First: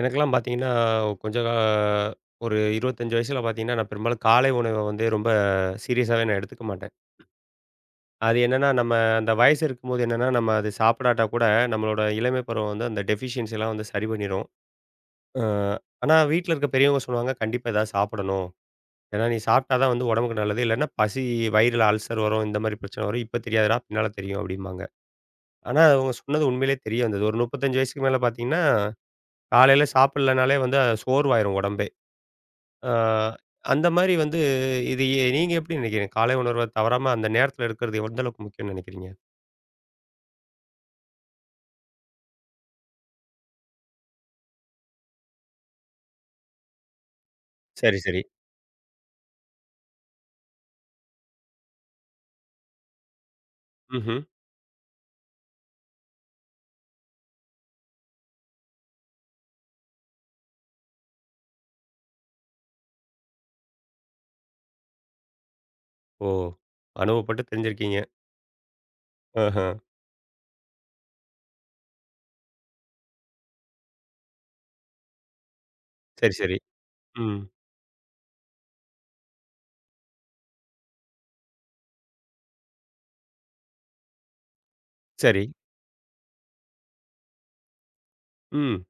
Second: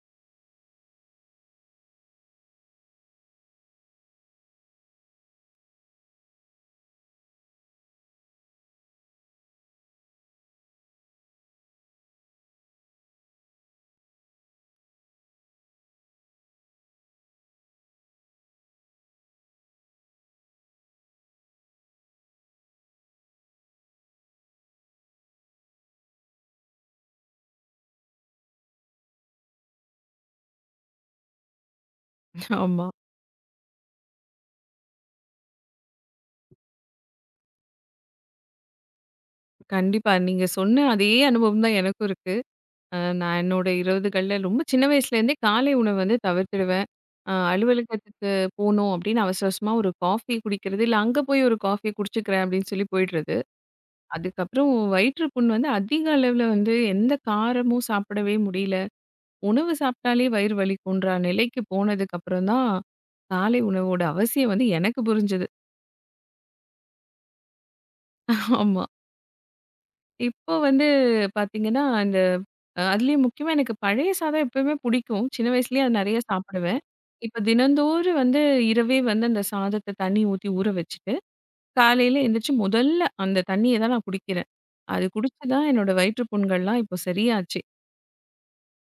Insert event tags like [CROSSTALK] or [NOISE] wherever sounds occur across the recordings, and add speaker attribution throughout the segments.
Speaker 1: எனக்கெல்லாம் பார்த்தீங்கன்னா, கொஞ்சம் கா ஒரு 25 வயசுல பார்த்தீங்கன்னா, நான் பெரும்பாலும் காலை உணவ வந்து ரொம்ப சீரியஸாவே நான் எடுத்துக்க மாட்டேன். அது என்னன்னா, நம்ம அந்த வயசு இருக்கும்போது என்னன்னா, நம்ம அது சாப்பிடாட்டா கூட நம்மளோட இளமை பருவம் வந்து அந்த டெஃபிஷியன்சிலாம் வந்து சரி பண்ணிரும். அ ஆனா வீட்ல இருக்க பெரியவங்க சொல்லுவாங்க, "கண்டிப்பா ஏதாவது சாப்பிடணும். ஏன்னா நீ சாப்பிட்டா தான் வந்து உடம்புக்கு நல்லது. இல்லன்னா பசி வயிறுல அல்சர் வரும். இந்த மாரி பிரச்சனை வரும். இப்ப தெரியாதுடா பின்னால தெரியும்." அப்படிம்பாங்க. ஆனா அவங்க சொன்னது உண்மையிலேயே தெரிய வந்தது. ஒரு 35 வயசுக்கு மேல பார்த்தீங்கன்னா, காலையில சாப்பிடலனாலே வந்து அது சோர்வாயிரும் உடம்பே.
Speaker 2: ஆமா.
Speaker 1: ஆ, அந்த மாரி வந்து இது நீங்க எப்படி நினைக்கிறீங்க? காலை உணர்வ தவறாம அந்த நேரத்தில எடுக்கிறது எந்த அளவுக்கு முக்கியம்னு நினைக்கிறீங்க?
Speaker 2: கண்டிப்பா. நீங்க சொன்ன அதே அனுபவம் தான் எனக்கும் இருக்கு. நான் என்னோட 20கள்ல ரொம்ப சின்ன வயசுலேருந்தே காலை உணவு வந்து தவிர்த்துடுவேன்.
Speaker 1: சரி, சரி.
Speaker 2: அலுவலகத்துக்கு போனோம் அப்படின்னு அவசர அவசரமா ஒரு காஃபி குடிக்கிறது, இல்ல அங்க போய் ஒரு காஃபி குடிச்சுக்கிறேன் அப்படின்னு சொல்லி போயிடுறது.
Speaker 1: ம்ஹ்ம்.
Speaker 2: அதுக்கப்புறம் வயிற்று புண் வந்து அதிக அளவுல வந்து எந்த காரமும் சாப்பிடவே முடியல. உணவு சாப்பிட்டாலே வயிறு வலிக்குன்ற நிலைக்கு போனதுக்கு அப்புறம் தான், காலை உணவோட அவசியம் வந்து எனக்கு புரிஞ்சது.
Speaker 1: ஓ! அனுபவப்பட்டு தெரிஞ்சிருக்கீங்க.
Speaker 2: ஆமா.
Speaker 1: ஆஹா.
Speaker 2: இப்போ வந்து பார்த்தீங்கன்னா, அந்த அதுலயும் முக்கியமா எனக்கு பழைய சாதம் எப்பவுமே பிடிக்கும். சின்ன வயசுலயே அது நெறைய
Speaker 1: சரி, சரி.
Speaker 2: சாப்பிடுவேன்.
Speaker 1: ம்.
Speaker 2: இப்ப தினந்தோறும் வந்து இரவே வந்து அந்த சாதத்த தண்ணி ஊத்தி ஊற வச்சுட்டு, காலையில எந்திரிச்சு முதல்ல அந்த தண்ணிய தான் நான் குடிக்கிறேன். அது
Speaker 1: சரி.
Speaker 2: குடிச்சு தான் என்னோட வயிற்று புண்கள்லாம் இப்போ சரியாச்சு.
Speaker 1: ம்.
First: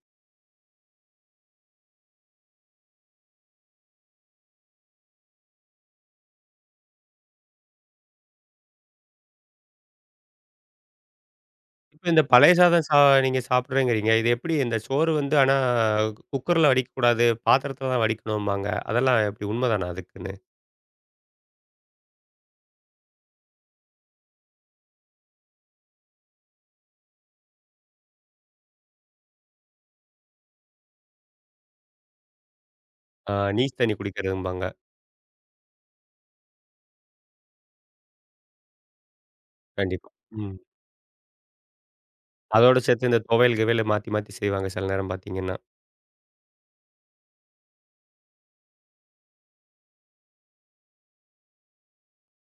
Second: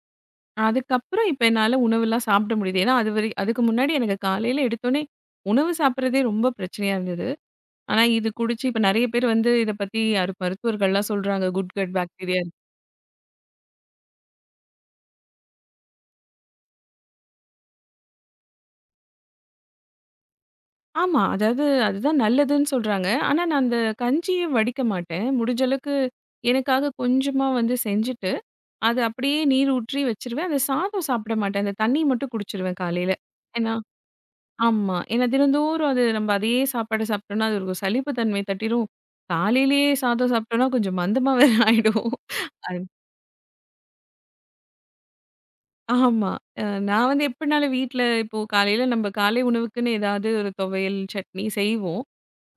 Speaker 2: அதுக்கப்புறம் இப்ப என்னால உணவுலாம் சாப்பிட முடியுது. ஏன்னா, அதுவரை அதுக்கு முன்னாடி எனக்கு காலையில எடுத்தோனே உணவு சாப்பிடுறதே ரொம்ப பிரச்சனையா இருந்தது. ஆனா, இது குடிச்சு இப்ப நெறைய பேர் வந்து இத பத்தி யாரு மருத்துவர்கள்லாம் சொல்றாங்க. குட் கட்
Speaker 1: இப்ப இந்த
Speaker 2: பாக்டீரியா.
Speaker 1: பழைய சாதம் நீங்க சாப்பிடுறேங்கிறீங்க. இது எப்படி இந்த சோறு வந்து ஆனா குக்கர்ல வடிக்கக்கூடாது, பாத்திரத்தில தான் வடிக்கணும்பாங்க. அதெல்லாம் எப்படி உண்மதானா அதுக்குன்னு?
Speaker 2: ஆமா. அதாவது அதுதான் நல்லதுன்னு சொல்றாங்க. ஆனா, நான் அந்த கஞ்சிய வடிக்க மாட்டேன். முடிஞ்ச அளவுக்கு எனக்காக கொஞ்சமா வந்து செஞ்சுட்டு, அத அப்படியே நீர் ஊற்றி வச்சுருவேன். அந்த சாதம் சாப்பிட மாட்டேன். அந்த தண்ணி மட்டும் குடிச்சிருவேன் காலையில.
Speaker 1: ஆ
Speaker 2: ஏன்னா
Speaker 1: நீஸ் தண்ணி குடிக்கிறதும்பாங்க.
Speaker 2: ஆமா. ஏன்னா தினந்தோறும் அது நம்ம அதையே சாப்பாடு சாப்பிட்டோம்னா, அது ஒரு சலிப்பு தன்மை தட்டிரும். காலையிலேயே
Speaker 1: கண்டிப்பா.
Speaker 2: சாதம்
Speaker 1: ம்.
Speaker 2: சாப்பிட்டோம்னா கொஞ்சம் மந்தமா வேற [LAUGHS] ஆயிடும்.
Speaker 1: அதோட
Speaker 2: அது
Speaker 1: சேர்த்து இந்த துவையல், கிவையல் மாத்தி மாத்தி செய்வாங்க சில நேரம் பார்த்தீங்கன்னா.
Speaker 2: ஆமா. அ நான் வந்து எப்படினாலும் வீட்ல இப்போ காலையில நம்ம காலை உணவுக்குன்னு ஏதாவது ஒரு துவையல், சட்னி செய்வோம்.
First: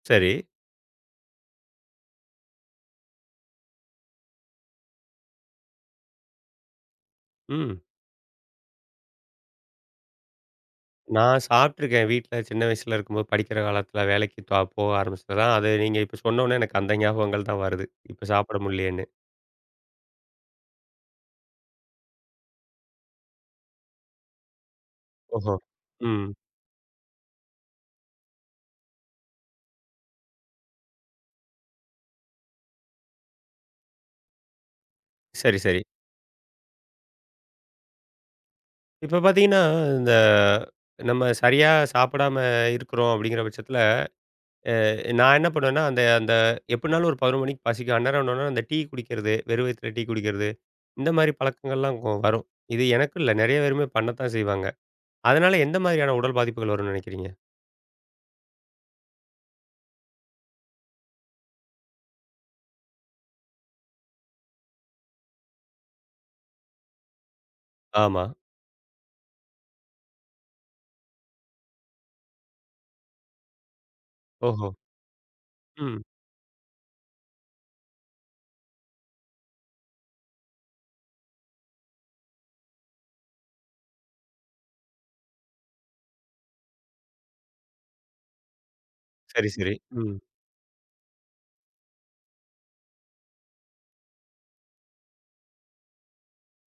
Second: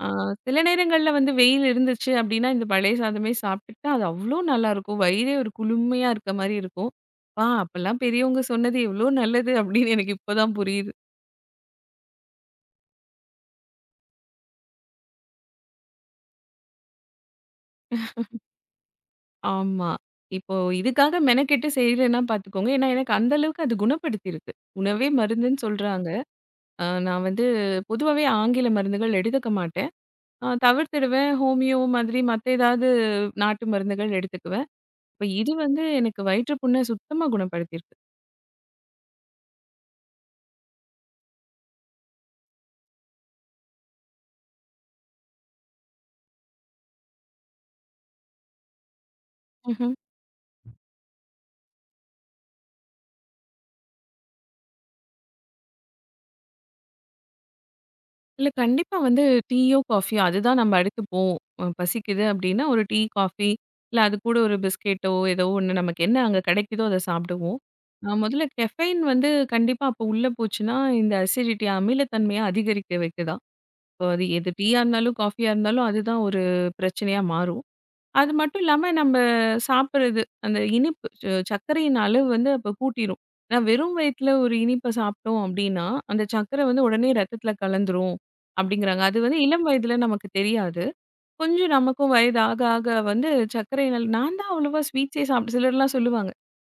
Speaker 2: ஆ
Speaker 1: சரி.
Speaker 2: சில நேரங்கள்ல வந்து வெயில் இருந்துச்சு அப்டின்னா, இந்த பழைய சாதமே சாப்பிட்டுட்டா, அது அவ்ளோ நல்லாருக்கும். வயிறே ஒரு குளுமையா இருக்க மாரி இருக்கும். "ஆ
Speaker 1: ம்.
Speaker 2: அப்பலாம் பெரியவங்க சொன்னது எவ்ளோ நல்லது" அப்டின்னு எனக்கு இப்பதான் புரியுது.
Speaker 1: நான் சாப்பிட்டுருக்கேன். வீட்ல சின்ன வயசுல இருக்கும்போது படிக்கிற காலத்துல வேலைக்கு போக ஆரம்பிச்சது தான். அது நீங்க இப்ப சொன்னோனே எனக்கு அந்த ஞாபகங்கள் தான் வருது. இப்ப சாப்பிட முடியலேன்னு.
Speaker 2: ஆமா. இப்போ இதுக்காக மெனக்கெட்டு செய்யலன்னா பார்த்துக்கோங்க. ஏன்னா, எனக்கு அந்த அளவுக்கு அது குணப்படுத்தியிருக்கு. உணவே
Speaker 1: ஓஹோ!
Speaker 2: மருந்துன்னு சொல்றாங்க.
Speaker 1: ம்.
Speaker 2: நான் வந்து பொதுவாவே ஆங்கில மருந்துகள் எடுத்துக்க மாட்டேன். தவிர்த்துடுவேன். ஹோமியோ மாதிரி மத்த ஏதாவது நாட்டு மருந்துகள் எடுத்துக்குவேன். இப்ப இது
Speaker 1: சரி, சரி.
Speaker 2: வந்து எனக்கு வயிற்று புண்ண சுத்தமா குணப்படுத்தியிருக்கு.
Speaker 1: இப்ப பார்த்தீங்கன்னா, இந்த நம்ம சரியா சாப்பிடாம இருக்கிறோம் அப்படிங்கிற பட்சத்துல, அ நான் என்ன பண்ணுவேன்னா, அந்த அந்த எப்படினாலும் ஒரு 11 மணிக்கு பசிக்கும். அந்நேரம் என்னன்னா, அந்த டீ குடிக்கிறது, வெறும் வயித்துல
Speaker 2: ம்ஹ்ம்.
Speaker 1: டீ குடிக்கிறது, இந்த மாரி பழக்கங்கள்லாம் வரும். இது எனக்கு இல்ல. நெறைய பேருமே பண்ணத்தான் செய்வாங்க. அதனால எந்த மாதிரியான உடல் பாதிப்புகள் வரும்னு நினைக்கிறீங்க?
Speaker 2: இல்ல கண்டிப்பா வந்து டீயோ, காஃபியோ அதுதான் நம்ம அடுத்துப்போம். பசிக்குது அப்டின்னா, ஒரு டீ, காஃபி இல்ல அது கூட ஒரு பிஸ்கெட்டோ, ஏதோ ஒண்ணு நமக்கு என்ன அங்க கிடைக்குதோ அத சாப்பிடுவோம்.
Speaker 1: ஆமா.
Speaker 2: முதல்ல கெஃபைன் வந்து கண்டிப்பா அப்போ உள்ள போச்சுன்னா, இந்த அசிடிட்டி அமிலத்தன்மைய அதிகரிக்க வைக்குதாம். இப்போ அது எது
Speaker 1: ஓஹோ!
Speaker 2: டீயா இருந்தாலும், காஃபியா இருந்தாலும்
Speaker 1: ம்.
Speaker 2: அதுதான் ஒரு பிரச்சனையா மாறும். அது மட்டும் இல்லாம நம்ம சாப்பிடுறது அந்த இனிப்பு சர்க்கரையின் அளவு வந்து அப்ப கூட்டிரும். ஏன்னா வெறும் வயித்துல ஒரு இனிப்ப சாப்பிட்டோம் அப்டின்னா, அந்த சர்க்கரை வந்து உடனே ரத்தத்துல கலந்துரும் அப்டிங்கிறாங்க. அது வந்து
Speaker 1: சரி,
Speaker 2: இளம்
Speaker 1: சரி.
Speaker 2: வயதுல
Speaker 1: ம்.
Speaker 2: நமக்கு தெரியாது. கொஞ்சம் நமக்கும் வயது ஆக ஆக வந்து சர்க்கரையின் அளவு நான் தான் அவ்வளவா ஸ்வீட்ஸே சாப்பிட்டு சிலர்லாம் சொல்லுவாங்க.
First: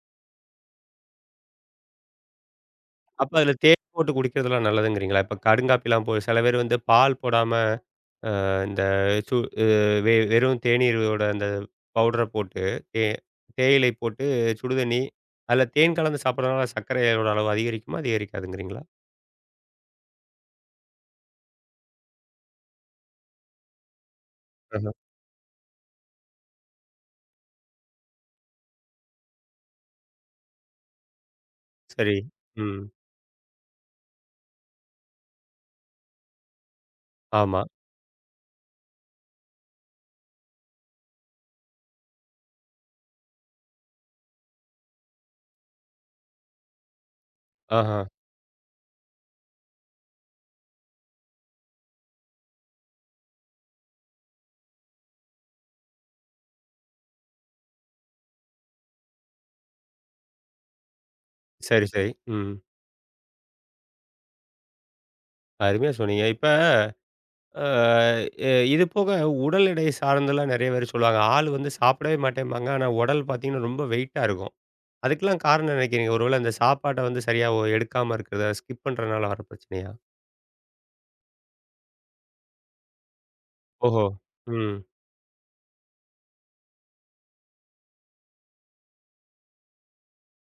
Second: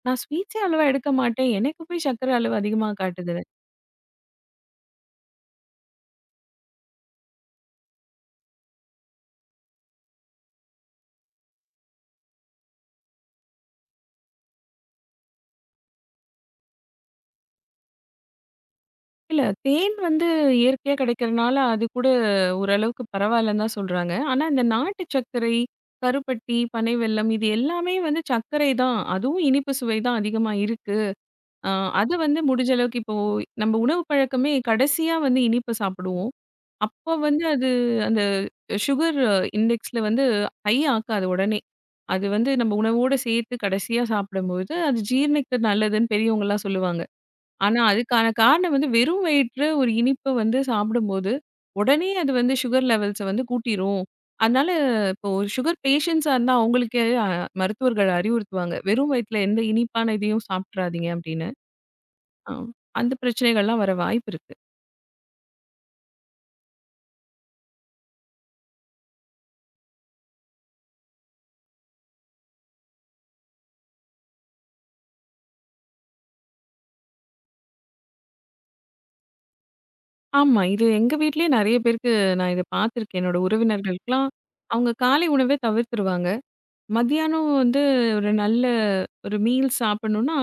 Speaker 2: நான் ஸ்வீட்ஸே அவ்வளவா எடுக்க மாட்டேன். எனக்கு போய் சர்க்கரை அளவு அதிகமா
Speaker 1: அப்ப
Speaker 2: காட்டுது.
Speaker 1: அதுல தேன் போட்டு குடிக்கிறதெல்லாம் நல்லதுங்கிறீங்களா? இப்ப கடுங்காப்பிலாம் சில பேர் வந்து பால் போடாம இந்த சு அ வெ வெறும் தேநீரோட அந்த பவுடர போட்டு, தே தேயிலை போட்டு சுடுதண்ணி, அதுல தேன் கலந்து சாப்பிடுறதுனால சர்க்கரையோட அளவு அதிகரிக்குமா? அதிகரிக்காதுங்கிறீங்களா?
Speaker 2: இல்ல. தேன் வந்து இயற்கையா கிடைக்கிறனால, அது கூட ஓரளவுக்கு பரவாயில்லன்னு தான் சொல்றாங்க. ஆனா, இந்த
Speaker 1: ஆஹ.
Speaker 2: நாட்டு சர்க்கரை, கருப்பட்டி, பனை வெல்லம் இது எல்லாமே வந்து சர்க்கரை தான். அதுவும் இனிப்பு சுவை தான் அதிகமா இருக்கு. அ அது
Speaker 1: சரி.
Speaker 2: வந்து முடிஞ்ச
Speaker 1: ம்.
Speaker 2: அளவுக்கு இப்போ நம்ம உணவு பழக்கமே கடைசியா வந்து இனிப்பு சாப்பிடுவோம். அப்போ வந்து
Speaker 1: ஆமா.
Speaker 2: அது அந்த சுகர் இண்டெக்ஸ்ல வந்து ஹை ஆக்காது உடனே. அது வந்து நம்ம உணவோட சேர்த்து கடைசியா சாப்பிடும்போது, அது ஜீரணிக்க நல்லதுன்னு பெரியவங்கலாம் சொல்லுவாங்க. ஆனா,
Speaker 1: ஆஹா.
Speaker 2: அதுக்கான காரணம் வந்து வெறும் வயிற்று ஒரு இனிப்பு வந்து சாப்பிடும்போது, உடனே அது வந்து சுகர் லெவல்ஸ வந்து கூட்டிரும். அதனால இப்போ ஒரு சுகர் பேஷண்ட்ஸா இருந்தா அவங்களுக்கே மருத்துவர்கள் அறிவுறுத்துவாங்க. வெறும் வயித்துல எந்த இனிப்பான இதையும் சாப்பிட்றாதீங்க அப்படின்னு.
Speaker 1: சரி, சரி. ம்.
Speaker 2: அ அந்த பிரச்சனைகள்லாம் வர வாய்ப்பு இருக்கு.
Speaker 1: அருமையா சொன்னீங்க. இப்ப அ எ இது போக உடல் எடை சார்ந்தெல்லாம் நெறைய பேர் சொல்லுவாங்க. ஆள் வந்து சாப்பிடவே மாட்டேம்பாங்க. ஆனா உடல் பார்த்தீங்கன்னா ரொம்ப வெயிட்டா இருக்கும். அதுக்கெல்லாம் காரணம் நினைக்கிறீங்க? ஒருவேள அந்த சாப்பாட்ட வந்து சரியா எடுக்காம இருக்கிறதா? ஸ்கிப் பண்றனால வர பிரச்சனையா?
Speaker 2: ஆமா. இது எங்க வீட்லயே நெறைய பேருக்கு நான் இத பார்த்துருக்கேன். என்னோட
Speaker 1: ஓஹோ!
Speaker 2: உறவினர்களுக்கெல்லாம்
Speaker 1: ம்.
Speaker 2: அவங்க காலை உணவே தவிர்த்துருவாங்க. மதியானம் வந்து ஒரு நல்ல ஒரு மீல் சாப்பிடணும்னா,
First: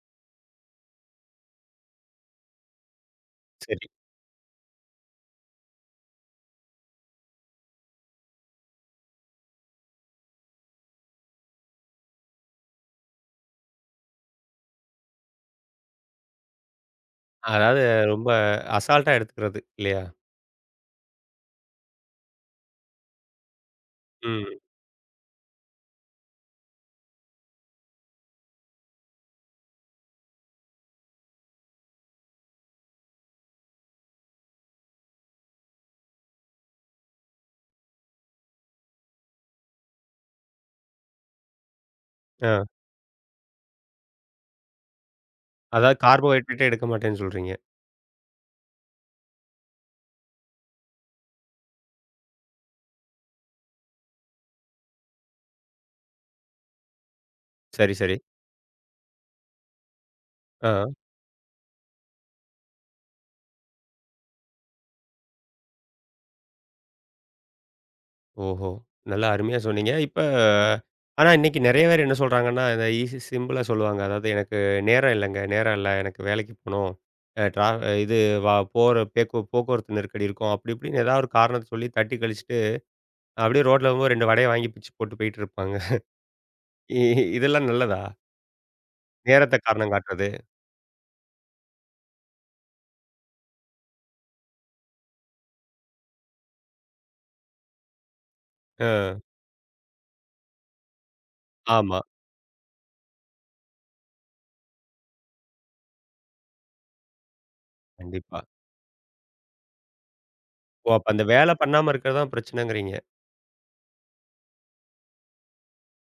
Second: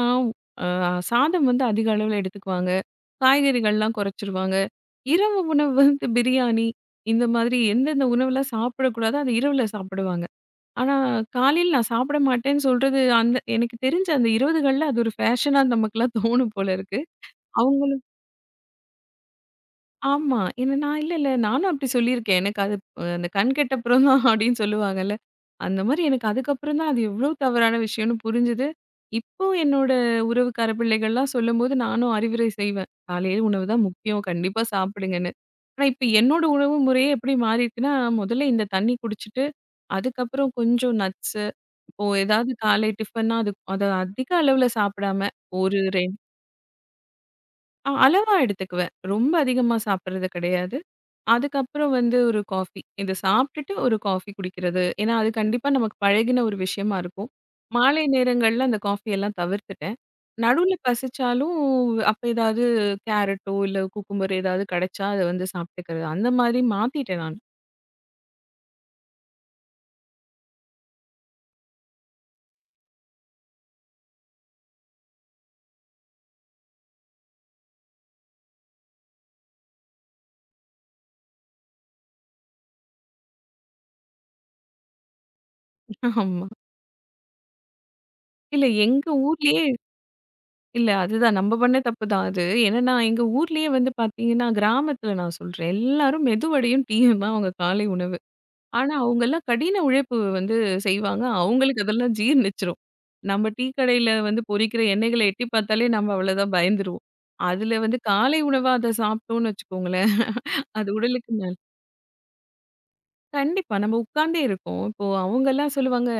Speaker 2: அ சாதம் வந்து அதிக அளவுல எடுத்துக்குவாங்க.
Speaker 1: சரி.
Speaker 2: காய்கறிகள்லாம் குறைச்சிருவாங்க. இரவு உணவு வந்து பிரியாணி, இந்த மாதிரி எந்தெந்த உணவுலாம் சாப்பிடக்கூடாதோ, அது இரவுல சாப்பிடுவாங்க. ஆனா, காலையில நான் சாப்பிட மாட்டேன்னு சொல்றது, அந்த எனக்கு தெரிஞ்சு அந்த 20கள்ல அது ஒரு ஃபேஷனா நமக்கெல்லாம் தோணும் போல இருக்கு.
Speaker 1: அதாவது ரொம்ப அசால்ட்டா எடுத்துக்கிறது இல்லையா?
Speaker 2: ஆமா. ஏன்னா நான் இல்ல, நானும் அப்படி சொல்லியிருக்கேன். எனக்கு அது அந்த கண் கெட்டப்புறம் தான் [LAUGHS] அப்படின்னு
Speaker 1: ம்.
Speaker 2: சொல்லுவாங்கல்ல. அந்த மாரி எனக்கு அதுக்கப்புறம் தான் அது எவ்ளோ தவறான விஷயம்னு புரிஞ்சுது. இப்போ என்னோட உறவுக்கார பிள்ளைகள்லாம் சொல்லும்போது நானும் அறிவுரை செய்வேன். காலையில உணவு தான் முக்கியம். கண்டிப்பா சாப்பிடுங்கன்னு. ஆனா இப்ப என்னோட உணவு முறையே எப்படி மாறிருக்குன்னா, முதல்ல இந்த தண்ணி குடிச்சிட்டு, அதுக்கப்புறம் கொஞ்சம் நட்ஸு இப்போ ஏதாவது
Speaker 1: ஆ.
Speaker 2: காலை டிஃபன்னா அது அத அதிக அளவுல சாப்பிடாம ஒரு
Speaker 1: அதாவது
Speaker 2: 2
Speaker 1: கார்போஹைட்ரேட்டே எடுக்க மாட்டேன்னு சொல்றீங்க.
Speaker 2: அளவா எடுத்துக்குவேன். ரொம்ப அதிகமா சாப்பிடுறது கிடையாது. அதுக்கப்புறம் வந்து ஒரு காஃபி. இத சாப்பிட்டுட்டு ஒரு காஃபி குடிக்கிறது. ஏன்னா, அது கண்டிப்பா நமக்கு பழகின ஒரு விஷயமா இருக்கும்.
Speaker 1: சரி,
Speaker 2: மாலை
Speaker 1: சரி.
Speaker 2: நேரங்கள்ல அந்த காஃபி எல்லாம் தவிர்த்துட்டேன். நடுவுல
Speaker 1: ஆ.
Speaker 2: பசிச்சாலும் அப்ப ஏதாவது கேரட்டோ, இல்ல குக்கும்பர் ஏதாவது கிடைச்சா அத வந்து சாப்பிட்டுக்கிறது. அந்த மாதிரி மாத்திட்டேன் நான்.
Speaker 1: ஓஹோ! நல்லா அருமையா சொன்னீங்க. இப்ப ஆனா இன்னைக்கு நெறைய பேர் என்ன சொல்றாங்கன்னா, இத ஈஸி சிம்பிளா சொல்லுவாங்க. அதாவது எனக்கு நேரம் இல்லங்க. நேரம் இல்ல. எனக்கு வேலைக்கு போணும். அ ட்ரா இது வ போற பேக்கு போக்குவரத்து நெருக்கடி இருக்கும். அப்படி இப்படின்னு ஏதாவது ஒரு காரணத்த சொல்லி தட்டி கழிச்சுட்டு அப்படியே ரோட்ல வரும்போது 2 வடைய வாங்கி பிச்சு போட்டு போயிட்டு இருப்பாங்க.
Speaker 2: ஆமா.
Speaker 1: இ இ- இதெல்லாம் நல்லதா?
Speaker 2: இல்ல எங்க
Speaker 1: நேரத்த
Speaker 2: ஊர்லயே
Speaker 1: காரணம் காட்டுறது.
Speaker 2: இல்ல அதுதான் நம்ம பண்ண தப்பு தான் அது. என்னன்னா எங்க ஊர்லயே வந்து பார்த்தீங்கன்னா, கிராமத்துல நான் சொல்றேன். எல்லாரும் மெதுவடையும், டீயும் தான் அவங்க காலை உணவு. ஆனா,
Speaker 1: அ
Speaker 2: அவங்கலாம் கடின உழைப்பு வந்து செய்வாங்க. அவங்களுக்கு
Speaker 1: ஆமா.
Speaker 2: அதெல்லாம் ஜீரணிச்சுரும். நம்ம டீ கடையில வந்து பொரிக்கிற எண்ணெய்கள எட்டி பார்த்தாலே நம்ம அவ்வளோதான் பயந்துருவோம். அதுல வந்து
Speaker 1: கண்டிப்பா.
Speaker 2: காலை உணவா அத சாப்பிட்டோம்னு வச்சுக்கோங்களேன்,
Speaker 1: ஓ!
Speaker 2: அது
Speaker 1: அப்ப அந்த
Speaker 2: உடலுக்கு
Speaker 1: வேல பண்ணாம இருக்கிறது தான் பிரச்சனைங்கிறீங்க.
Speaker 2: கண்டிப்பா. நம்ம உட்கார்ந்தே இருக்கோம். இப்போ அவங்கலாம் சொல்லுவாங்க,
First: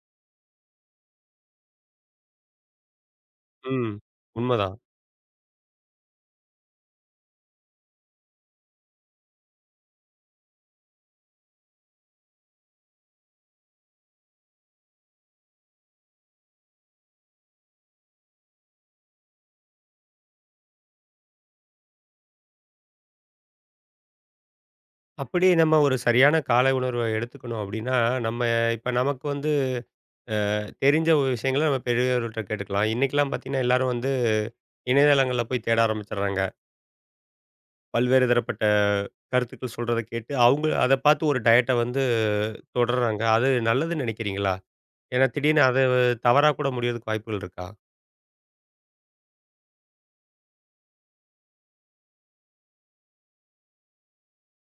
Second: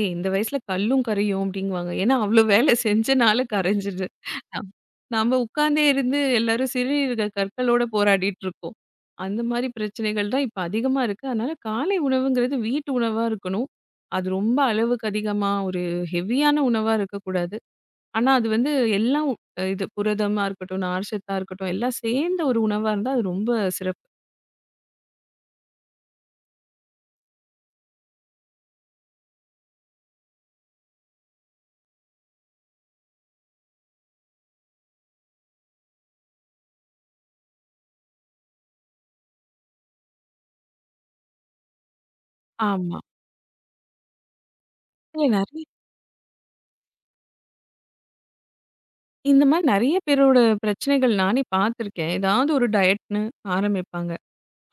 Speaker 2: "ஏய் இந்த வயசுல கல்லும் கரையும்" அப்படிங்குவாங்க. ஏன்னா அவ்ளோ வேலை செஞ்சனால
Speaker 1: ம்.
Speaker 2: கரைஞ்சிருது. நம்
Speaker 1: உண்மதான்.
Speaker 2: நம்ம உட்கார்ந்தே இருந்து எல்லாரும் சிறுநீரக கற்களோட போராடிட்டு இருக்கோம். அந்த மாரி பிரச்சனைகள் தான் இப்ப அதிகமா இருக்கு. அதனால காலை உணவுங்கிறது வீட்டு உணவா இருக்கணும். அது ரொம்ப அளவுக்கு அதிகமா ஒரு ஹெவியான உணவா இருக்கக்கூடாது. ஆனா அது வந்து எல்லாம் உ- இது புரதமா இருக்கட்டும், நார்ச்சத்தா இருக்கட்டும் எல்லாம் சேர்ந்த ஒரு உணவா இருந்தா அது ரொம்ப சிறப்பு.
Speaker 1: அப்படி நம்ம ஒரு சரியான காலை உணர்வ எடுத்துக்கணும் அப்படின்னா, நம்ம இப்ப நமக்கு வந்து தெரிஞ்ச ஒரு விஷயங்கள நம்ம பெரியவர்கள்ட்ட கேட்டுக்கலாம். இன்னைக்கெல்லாம் பார்த்தீங்கன்னா, எல்லாரும் வந்து இணையதளங்கள்ல போய் தேட ஆரம்பிச்சுடுறாங்க. பல்வேறு தரப்பட்ட கருத்துக்கள் சொல்றத கேட்டு, அவங்க அத பார்த்து ஒரு டயட்ட வந்து
Speaker 2: ஆமா.
Speaker 1: தொடர்றாங்க. அது நல்லதுன்னு நினைக்கிறீங்களா? ஏன்னா,
Speaker 2: இல்ல
Speaker 1: திடீர்னு
Speaker 2: நெறைய
Speaker 1: அது தவறா கூட முடியறதுக்கு வாய்ப்புகள் இருக்கா?
Speaker 2: இந்த மாரி நெறைய பேரோட பிரச்சனைகள் நானே பார்த்துருக்கேன். ஏதாவது ஒரு டயட்ன்னு ஆரம்பிப்பாங்க.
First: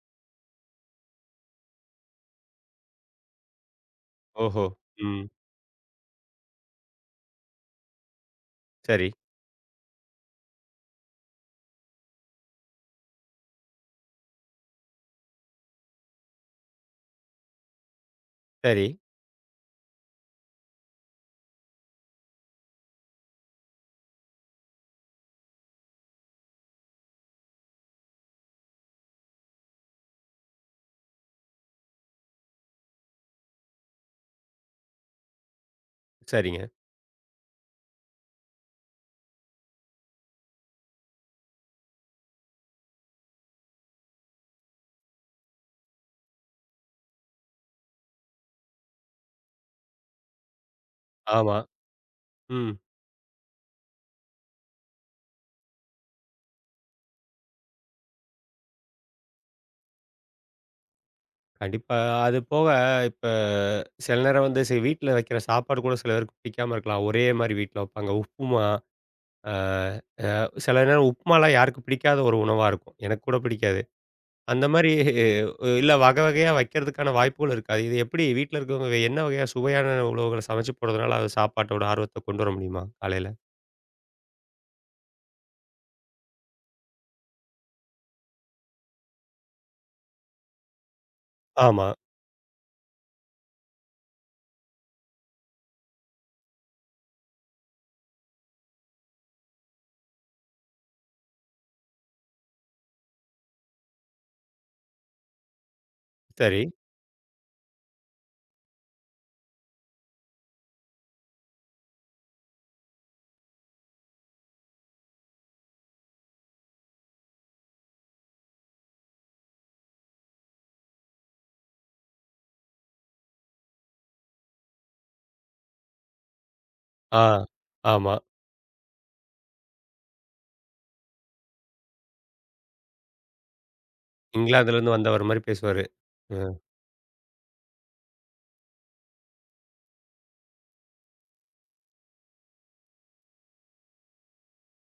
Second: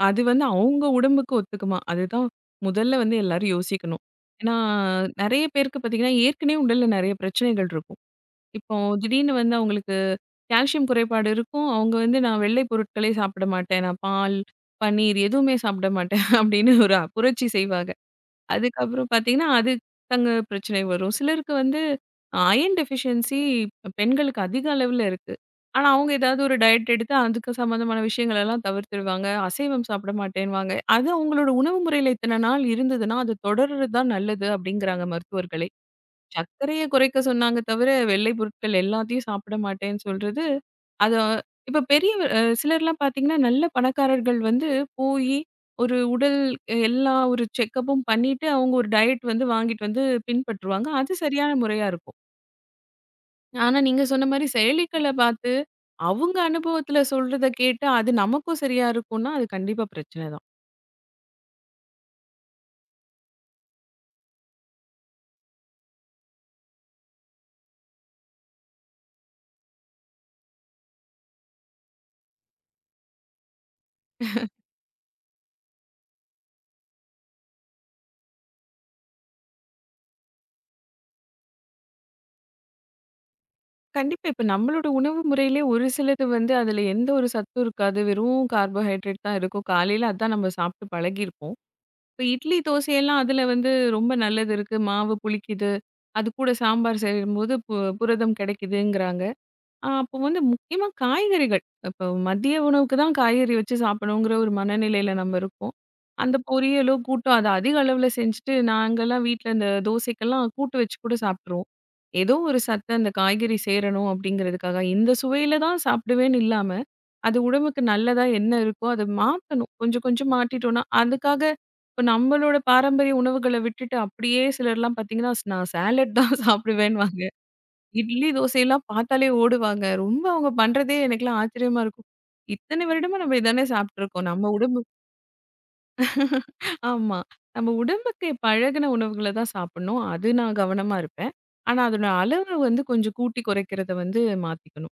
Speaker 2: அது வந்து அவங்க உடம்புக்கு ஒத்துக்குமா? அதுதான் முதல்ல வந்து எல்லாரும் யோசிக்கணும். ஏன்னா,
Speaker 1: ஓஹோ! ம்.
Speaker 2: நெறைய பேருக்கு பார்த்தீங்கன்னா, ஏற்கனவே உடல்ல நெறைய பிரச்சனைகள் இருக்கும். இப்போ
Speaker 1: சரி,
Speaker 2: திடீர்னு வந்து அவங்களுக்கு கால்சியம் குறைபாடு இருக்கும். அவங்க வந்து நான் வெள்ளை பொருட்களே சாப்பிட மாட்டேன். நான் பால், பன்னீர் எதுவுமே சாப்பிட மாட்டேன் அப்படின்னு ஒரு புரட்சி செய்வாங்க.
Speaker 1: சரி,
Speaker 2: அதுக்கப்புறம் பார்த்தீங்கன்னா, அது தாங்க பிரச்சனை வரும். சிலருக்கு வந்து அயர்ன் டெஃபிஷியன்சி பெண்களுக்கு அதிக அளவுல இருக்கு. ஆனா, அவங்க ஏதாவது ஒரு டயட் எடுத்து அதுக்கு சம்மந்தமான விஷயங்கள் எல்லாம் தவிர்த்துடுவாங்க. அசைவம் சாப்பிட மாட்டேன்னுவாங்க. அது அவங்களோட உணவு முறையில இத்தன நாள் இருந்ததுன்னா, அது தொடர்றது தான் நல்லது அப்படிங்கிறாங்க மருத்துவர்களே.
Speaker 1: சரிங்க.
Speaker 2: சர்க்கரைய குறைக்க சொன்னாங்க தவிர, வெள்ளை பொருட்கள் எல்லாத்தையும் சாப்பிட மாட்டேன்னு சொல்றது, அது இப்ப பெரிய சிலர்லாம் பார்த்தீங்கன்னா, நல்ல பணக்காரர்கள் வந்து போயி, ஒரு உடல் எல்லா ஒரு செக்கப்பும் பண்ணிட்டு, அவங்க ஒரு டயட் வந்து வாங்கிட்டு வந்து பின்பற்றுவாங்க. அது சரியான
Speaker 1: ஆமா.
Speaker 2: முறையா இருக்கும்.
Speaker 1: ம்.
Speaker 2: ஆனா, நீங்க சொன்ன மாரி செயலிகள பார்த்து, அவங்க அனுபவத்துல சொல்றத கேட்டு, அது நமக்கும் சரியா இருக்கும்னா, அது கண்டிப்பா பிரச்சனை தான்.
Speaker 1: கண்டிப்பா. அது போக இப்ப சில நேரம் வந்து சரி வீட்ல வைக்கிற சாப்பாடு கூட சில பேருக்கு பிடிக்காம இருக்கலாம். ஒரே மாரி வீட்ல வைப்பாங்க. உப்புமா, அ சில நேரம் உப்புமாலாம் யாருக்கும் பிடிக்காத ஒரு உணவா இருக்கும். எனக்கு கூட பிடிக்காது. அந்த மாரி இல்ல வகை வகையா வைக்கிறதுக்கான வாய்ப்புகள் இருக்காது. இது எப்படி வீட்ல இருக்கவங்க என்ன வகையா சுவையான உணவுகள சமைச்சு போடுறதுனால அது சாப்பாட்டோட ஆர்வத்த கொண்டு வர முடியுமா? காலையில.
Speaker 2: கண்டிப்பா. இப்ப நம்மளோட உணவு முறையிலே ஒரு சிலது வந்து அதுல எந்த ஒரு சத்தும் இருக்காது. வெறும் கார்போஹைட்ரேட் தான் இருக்கும். காலையில அதான் நம்ம சாப்பிட்டு பழகியிருப்போம்.
Speaker 1: ஆமா.
Speaker 2: இப்ப இட்லி, தோசையெல்லாம் அதுல வந்து ரொம்ப நல்லது இருக்கு. மாவு புளிக்குது. அது கூட சாம்பார் செய்யும்போது புரதம் கிடைக்குதுங்கிறாங்க. அப்போ வந்து முக்கியமா காய்கறிகள். இப்போ மதிய உணவுக்கு தான் காய்கறி வச்சு சாப்பிடணுங்கிற ஒரு மனநிலையில நம்ம இருக்கோம். அந்த
Speaker 1: சரி.
Speaker 2: பொரியலோ, கூட்டோ அத அதிக அளவுல செஞ்சுட்டு நாங்கலாம் வீட்ல இந்த தோசைக்கெல்லாம் கூட்டு வச்சு கூட சாப்பிட்டுருவோம். ஏதோ ஒரு சத்து அந்த காய்கறி சேரணும் அப்படிங்கிறதுக்காக, இந்த சுவையில தான் சாப்பிடுவேன்னு இல்லாம, அது உடம்புக்கு நல்லதா என்ன இருக்கோ அத மாத்தணும். கொஞ்சம் கொஞ்சம் மாட்டிட்டோம்னா, அதுக்காக இப்போ நம்மளோட பாரம்பரிய உணவுகள விட்டுட்டு அப்படியே சிலர்லாம் பார்த்தீங்கன்னா, நான் சாலட் தான்
Speaker 1: ஆ,
Speaker 2: சாப்பிடுவேன்னுவாங்க.
Speaker 1: ஆமா.
Speaker 2: இட்லி, தோசைலாம் பார்த்தாலே ஓடுவாங்க. ரொம்ப அவங்க பண்றதே எனக்கெல்லாம் ஆச்சரியமா இருக்கும். இத்தன வருடமா நம்ம இதானே சாப்பிட்டுருக்கோம். நம்ம உடம்பு.
Speaker 1: இங்கிலாந்துலேருந்து வந்தவர் மாரி பேசுவாரு. ம்.
Speaker 2: ஆமா. நம்ம உடம்புக்கு பழகுன உணவுகள தான் சாப்பிடணும். அது நான் கவனமா இருப்பேன். ஆனா அதோட அளவு வந்து கொஞ்சம் கூட்டி குறைக்கிறத வந்து மாத்திக்கணும்.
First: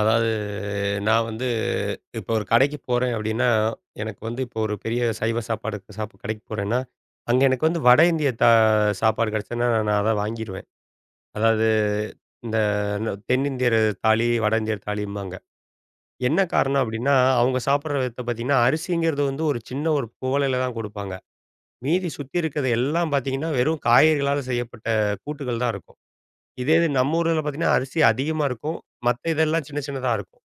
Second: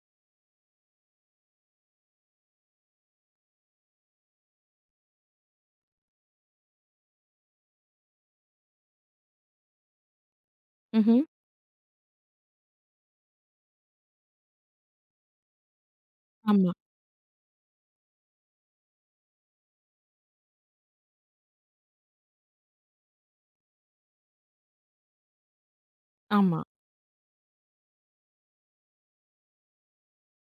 Speaker 1: அதாவது நான் வந்து இப்போ ஒரு கடைக்கு போறேன் அப்டின்னா, எனக்கு வந்து இப்போ ஒரு பெரிய சைவ சாப்பாடு சாப் கடைக்கு போறேன்னா, அங்க எனக்கு வந்து வட இந்திய சாப்பாடு கிடைச்சதுன்னா, நான் அத வாங்கிருவேன்.
Speaker 2: ம்ஹ்ம்.
Speaker 1: அதாவது இந்த தென்னிந்தியர் தாலி, வட இந்தியர் தாலிம்பாங்க. என்ன
Speaker 2: ஆமா,
Speaker 1: காரணம் அப்டின்னா, அவங்க சாப்பிடுற விதத்த பார்த்தீங்கன்னா, அரிசிங்கிறது வந்து ஒரு சின்ன ஒரு குவளையில தான் குடுப்பாங்க. மீதி சுத்தி இருக்கிறது எல்லாம் பார்த்தீங்கன்னா, வெறும் காய்கறிகளால செய்யப்பட்ட கூட்டுகள் தான் இருக்கும்.
Speaker 2: ஆமா.
Speaker 1: இதே இது நம்ம ஊர்ல பார்த்தீங்கன்னா, அரிசி அதிகமா இருக்கும். மத்த இதெல்லாம் சின்ன சின்னதா இருக்கும்.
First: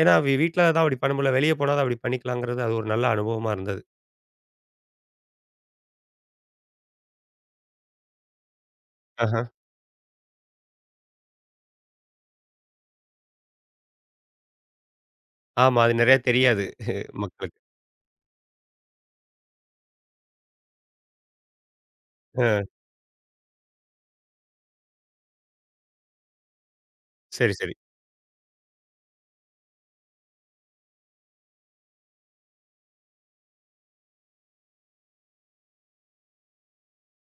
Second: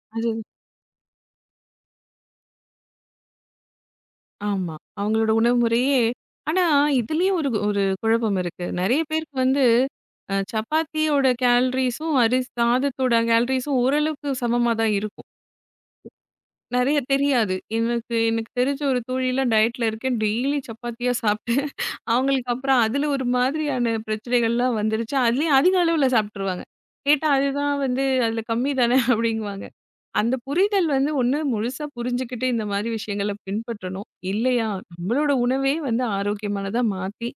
Speaker 1: ஏன்னா
Speaker 2: அது
Speaker 1: வீட்ல தான் அப்படி பண்ண முடியல. வெளிய போனா தான் அப்படி பண்ணிக்கலாங்கிறது அது ஒரு நல்ல அனுபவமா இருந்தது.
Speaker 2: ஆமா. அவங்களோட உணவு முறையே ஆனா இதுலயும் ஒரு ஒரு குழப்பம் இருக்கு. நெறைய பேருக்கு
Speaker 1: ஆஹ.
Speaker 2: வந்து சப்பாத்தியோட கேலரீஸும், அரிசி சாதத்தோட கேலரீஸும் ஓரளவுக்கு சமமா தான் இருக்கும்.
Speaker 1: ஆமா. அது நெறைய தெரியாது
Speaker 2: நெறைய
Speaker 1: [LAUGHS]
Speaker 2: தெரியாது.
Speaker 1: மக்களுக்கு.
Speaker 2: எனக்கு எனக்கு தெரிஞ்ச ஒரு தோழிலாம் டயட்ல இருக்கேன். டெய்லி சப்பாத்தியா சாப்பிட்டேன். அவங்களுக்கு
Speaker 1: அ
Speaker 2: அப்புறம் அதில ஒரு மாதிரியான பிரச்சனைகள்லாம் வந்துருச்சு. அதுலயும் அதிக அளவுல சாப்பிட்டுருவாங்க. கேட்டா
Speaker 1: சரி, சரி.
Speaker 2: அதுதான் வந்து அதில கம்மி தானே [LAUGHS] அப்படிங்குவாங்க. அந்த புரிதல் வந்து ஒண்ணு முழுசா புரிஞ்சுகிட்டு இந்த மாதிரி விஷயங்கள பின்பற்றணும். இல்லையா நம்மளோட உணவே வந்து ஆரோக்கியமானதா மாத்தி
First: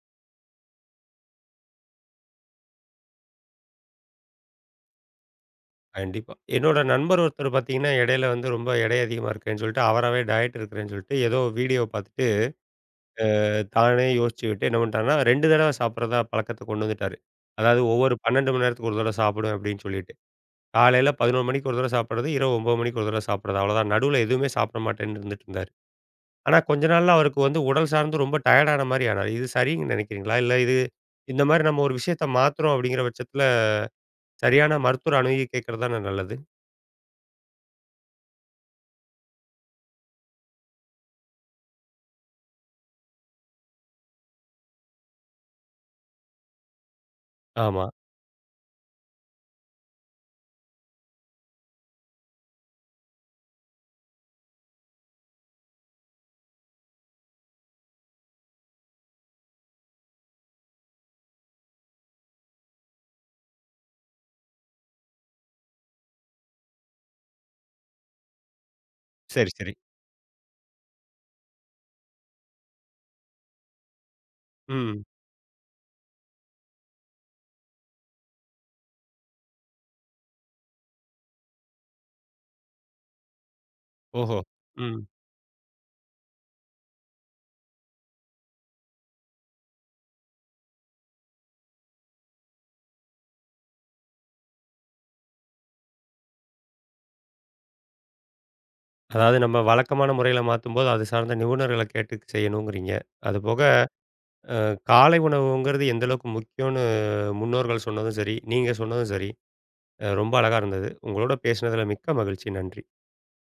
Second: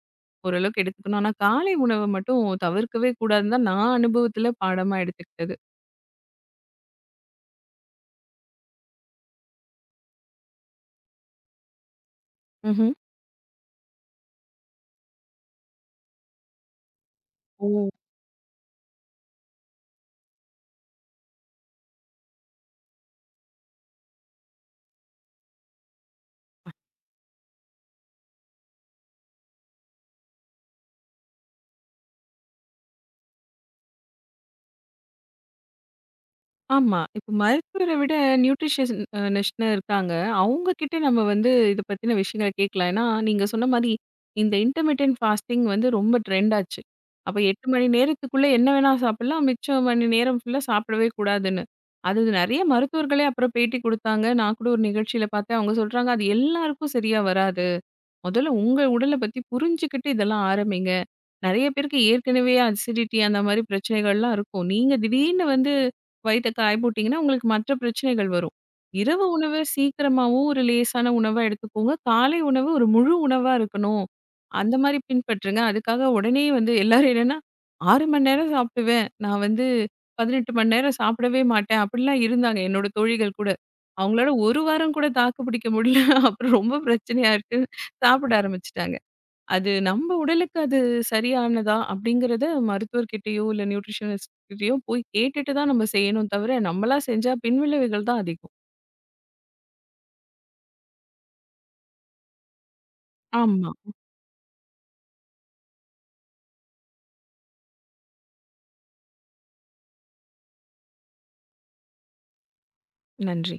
Speaker 2: ஓரளவுக்கு எடுத்துக்கணும். ஆனா காலை உணவ மட்டும் தவிர்க்கவே கூடாதுன்னு தான் நான் அனுபவத்தில பாடமா எடுத்துக்கிட்டது.
Speaker 1: கண்டிப்பா. என்னோட நண்பர் ஒருத்தர் பார்த்தீங்கன்னா, இடையில வந்து ரொம்ப எடை அதிகமா இருக்கேன்னு சொல்லிட்டு, அவராவே டயட் இருக்கிறேன்னு சொல்லிட்டு, ஏதோ வீடியோ பார்த்துட்டு
Speaker 2: ம்ஹ்ம்.
Speaker 1: தானே யோசிச்சுக்கிட்டு என்ன பண்ணிட்டாருன்னா, 2 தடவ சாப்பிடுறதா பழக்கத்த கொண்டு வந்துட்டாரு.
Speaker 2: ஓ!
Speaker 1: அதாவது ஒவ்வொரு 12 மணி நேரத்துக்கு ஒரு தடவ சாப்பிடுவேன் அப்படின்னு சொல்லிட்டு. காலையில 11 மணிக்கு ஒரு தடவ சாப்பிடுறது, இரவு 9 மணிக்கு ஒரு தடவ சாப்பிடுறது. அவ்வளோதான். நடுவுல எதுவுமே சாப்பிட மாட்டேன்னு இருந்துட்டு இருந்தாரு. ஆனா கொஞ்ச நாள்ல அவருக்கு வந்து உடல் சார்ந்து ரொம்ப டயர்ட் ஆன மாரி ஆனாரு. இது சரின்னு நினைக்கிறீங்களா? இல்ல இது இந்த மாரி நம்ம ஒரு விஷயத்த மாத்துறோம் அப்படிங்கிற பட்சத்துல, சரியான மருத்துவர அணுகி கேட்கிறது தானே நல்லது.
Speaker 2: ஆமா. இப்ப மருத்துவர விட நியூட்ரிஷியன் நிஷ்னு இருக்காங்க. அவங்க கிட்ட நம்ம வந்து இத பத்தின விஷயங்கள கேட்கலாம். ஏன்னா, நீங்க சொன்ன மாரி இந்த இன்டர்மிட்டன்ட் ஃபாஸ்டிங் வந்து ரொம்ப ட்ரெண்ட் ஆச்சு. அப்ப 8
Speaker 1: ஆமா.
Speaker 2: மணி நேரத்துக்குள்ள என்ன வேணா சாப்பிடலாம். மிச்சம் மணி நேரம் ஃபுல்லா சாப்பிடவே கூடாதுன்னு. அது நெறைய மருத்துவர்களே அப்புறம் பேட்டி குடுத்தாங்க. நான் கூட ஒரு நிகழ்ச்சியில பார்த்தேன். அவங்க சொல்றாங்க, அது எல்லாருக்கும் சரியா வராது. முதல்ல உங்க உடல பத்தி புரிஞ்சுக்கிட்டு இதெல்லாம் ஆரம்பிங்க. நெறைய பேருக்கு ஏற்கனவே அசிடிட்டி அந்த மாரி பிரச்சனைகள்லாம் இருக்கும். நீங்க திடீர்னு வந்து வயித்த காய போட்டீங்கன்னா, உங்களுக்கு மற்ற பிரச்சனைகள் வரும். இரவு
Speaker 1: சரி,
Speaker 2: உணவு
Speaker 1: சரி.
Speaker 2: சீக்கிரமாவும் ஒரு லேசான உணவா எடுத்துக்கோங்க. காலை உணவு ஒரு முழு உணவா இருக்கணும். அந்த மாரி
Speaker 1: ம்.
Speaker 2: பின்பற்றுங்க. அதுக்காக உடனே வந்து எல்லாரும் என்னன்னா, 6 மணி நேரம் சாப்பிடுவேன். நான் வந்து 18 மணி நேரம் சாப்பிடவே மாட்டேன். அப்படிலாம் இருந்தாங்க என்னோட தோழிகள் கூட. அவங்களால
Speaker 1: ஓஹோ!
Speaker 2: 1 வாரம்
Speaker 1: ம்.
Speaker 2: கூட தாக்கு பிடிக்க முடியல. அப்புறம் ரொம்ப பிரச்சனையா இருக்கு. சாப்பிட ஆரம்பிச்சுட்டாங்க. அது நம்ம உடலுக்கு அது சரியானதா? அப்படிங்கிறத மருத்துவர்கிட்டயோ, இல்ல நியூட்ரிஷனிஸ்ட் கிட்டயோ போய் கேட்டுட்டு தான் நம்ம செய்யணும் தவிர, நம்மளா செஞ்சா பின்விளைவுகள் தான் அதிகம்.
Speaker 1: அதாவது நம்ம வழக்கமான முறையில மாத்தும்போது, அது சார்ந்த நிபுணர்கள கேட்டு செய்யணுங்கிறீங்க. அதுபோக
Speaker 2: ஆமா.
Speaker 1: காலை உணவுங்கிறது எந்த அளவுக்கு முக்கியம்னு முன்னோர்கள் சொன்னதும் சரி, நீங்க சொன்னதும் சரி, அ ரொம்ப அழகா இருந்தது. உங்களோட பேசினதுல மிக்க மகிழ்ச்சி. நன்றி.
Speaker 2: நன்றி.